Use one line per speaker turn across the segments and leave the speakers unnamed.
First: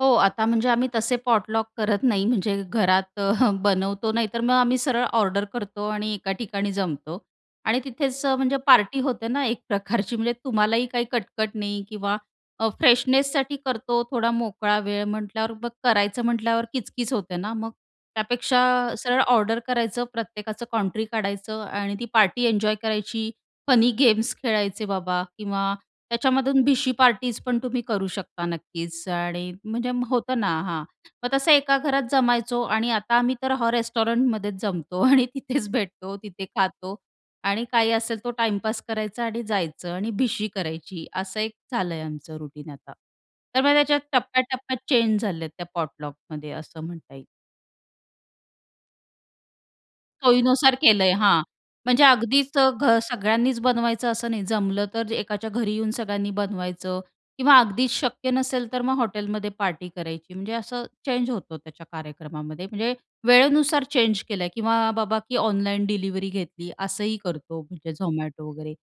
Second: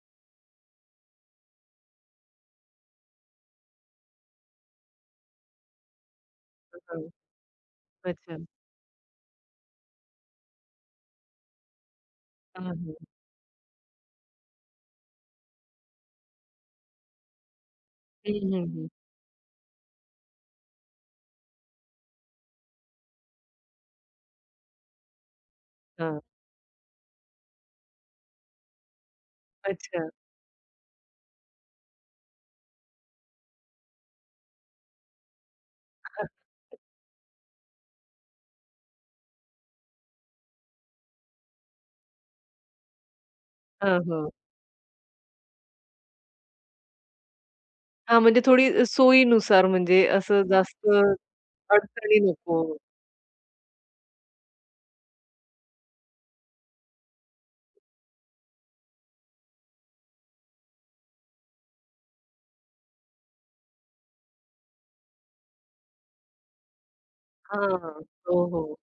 हो, आता म्हणजे आम्ही तसे पॉटलॉक करत नाही. म्हणजे घरात बनवतो, नाही तर मग आम्ही सरळ ऑर्डर करतो आणि एका ठिकाणी
[unintelligible]
जमतो आणि तिथेच अ,
अच्छा.
म्हणजे पार्टी होते ना एक प्रकारची. म्हणजे तुम्हालाही काही कटकट नाही किंवा
हां,
अ,
हां.
फ्रेशनेससाठी करतो. थोडा मोकळा वेळ म्हटल्यावर मग करायचं म्हटल्यावर किचकिच होते ना मग.
हं,
त्यापेक्षा
हं, हं.
सरळ ऑर्डर करायचं, प्रत्येकाचं कॉन्ट्री काढायचं आणि ती पार्टी एन्जॉय करायची, फनी गेम्स खेळायचे बाबा किंवा
हां.
त्याच्यामधून भिशी पार्टीज पण तुम्ही करू शकता नक्कीच आणि म्हणजे
अच्छा.
होतं ना हां, मग तसं एका घरात जमायचो आणि आता आम्ही तर हां, रेस्टॉरंटमध्येच जमतो आणि तिथेच भेटतो, तिथे खातो आणि काही असेल तो टाईमपास करायचा आणि जायचं आणि भिशी करायची असं एक झालंय आमचं रुटीन आता. तर मग त्याच्यात
हां, हां.
टप्प्या-टप्प्यात चेंज झाल्यात त्या पॉटलॉकमध्ये असं म्हणता येईल.
हां, म्हणजे थोडी सोयीनुसार म्हणजे असं
सोयीनुसार
जास्त
केलंय. हां. म्हणजे
अडचणी
अगदीच अ,
नको.
घ सगळ्यांनीच बनवायचं असं नाही. जमलं तर एकाच्या घरी येऊन सगळ्यांनी बनवायचं किंवा अगदीच शक्य नसेल तर मग हॉटेलमध्ये पार्टी करायची म्हणजे असं चेंज होतं त्याच्या कार्यक्रमामध्ये. म्हणजे वेळेनुसार चेंज केलंय किंवा बाबा की ऑनलाईन डिलिव्हरी घेतली, असंही करतो
हां,
म्हणजे
हां. हो,
Zomato
हो.
वगैरे.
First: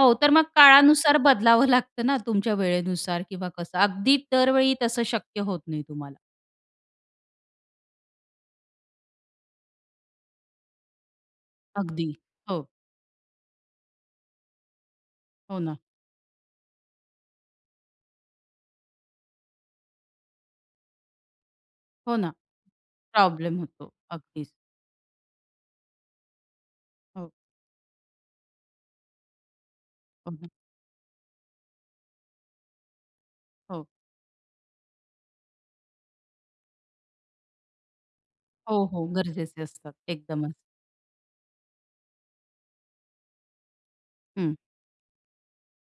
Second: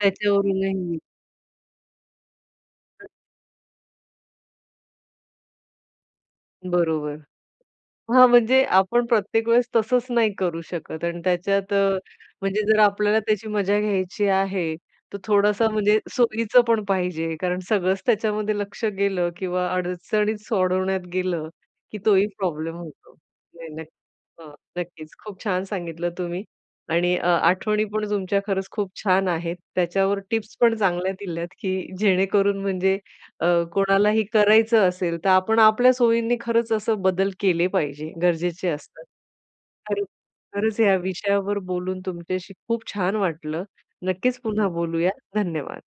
हो, तर मग काळानुसार बदलावं लागतं ना, तुमच्या वेळेनुसार किंवा कसं अगदी दरवेळी तसं शक्य होत नाही तुम्हाला.
बरोबर. हां, म्हणजे आपण प्रत्येक वेळेस तसंच नाही करू शकत आणि त्याच्यात अ,
अगदी.
म्हणजे
हो.
जर आपल्याला त्याची मजा घ्यायची आहे, तर
हो
थोडासा
ना.
म्हणजे सोयीचं पण पाहिजे कारण सगळंच त्याच्यामध्ये लक्ष गेलं किंवा अडचणीच सोडवण्यात गेलं की
हो
तोही
ना.
प्रॉब्लेम होतो.
प्रॉब्लेम
नाही नक्क
होतो
अ,
अगदीच.
नक्कीच. खूप छान सांगितलं तुम्ही आणि अ,
हो.
आठवणी पण तुमच्या खरंच खूप छान आहेत. त्याच्यावर
हं, हं.
टिप्स पण चांगल्या दिल्यात, की जेणेकरून म्हणजे अ,
हो.
कोणालाही करायचं असेल तर आपण आपल्या सोयींनी खरंच असं बदल केले पाहिजे, गरजेचे
हो,
असतात.
हो. गरजेचे असतात
खरंच
एकदमच.
खरंच या विषयावर बोलून तुमच्याशी खूप छान वाटलं. नक्कीच
हं.
पुन्हा बोलूया. धन्यवाद.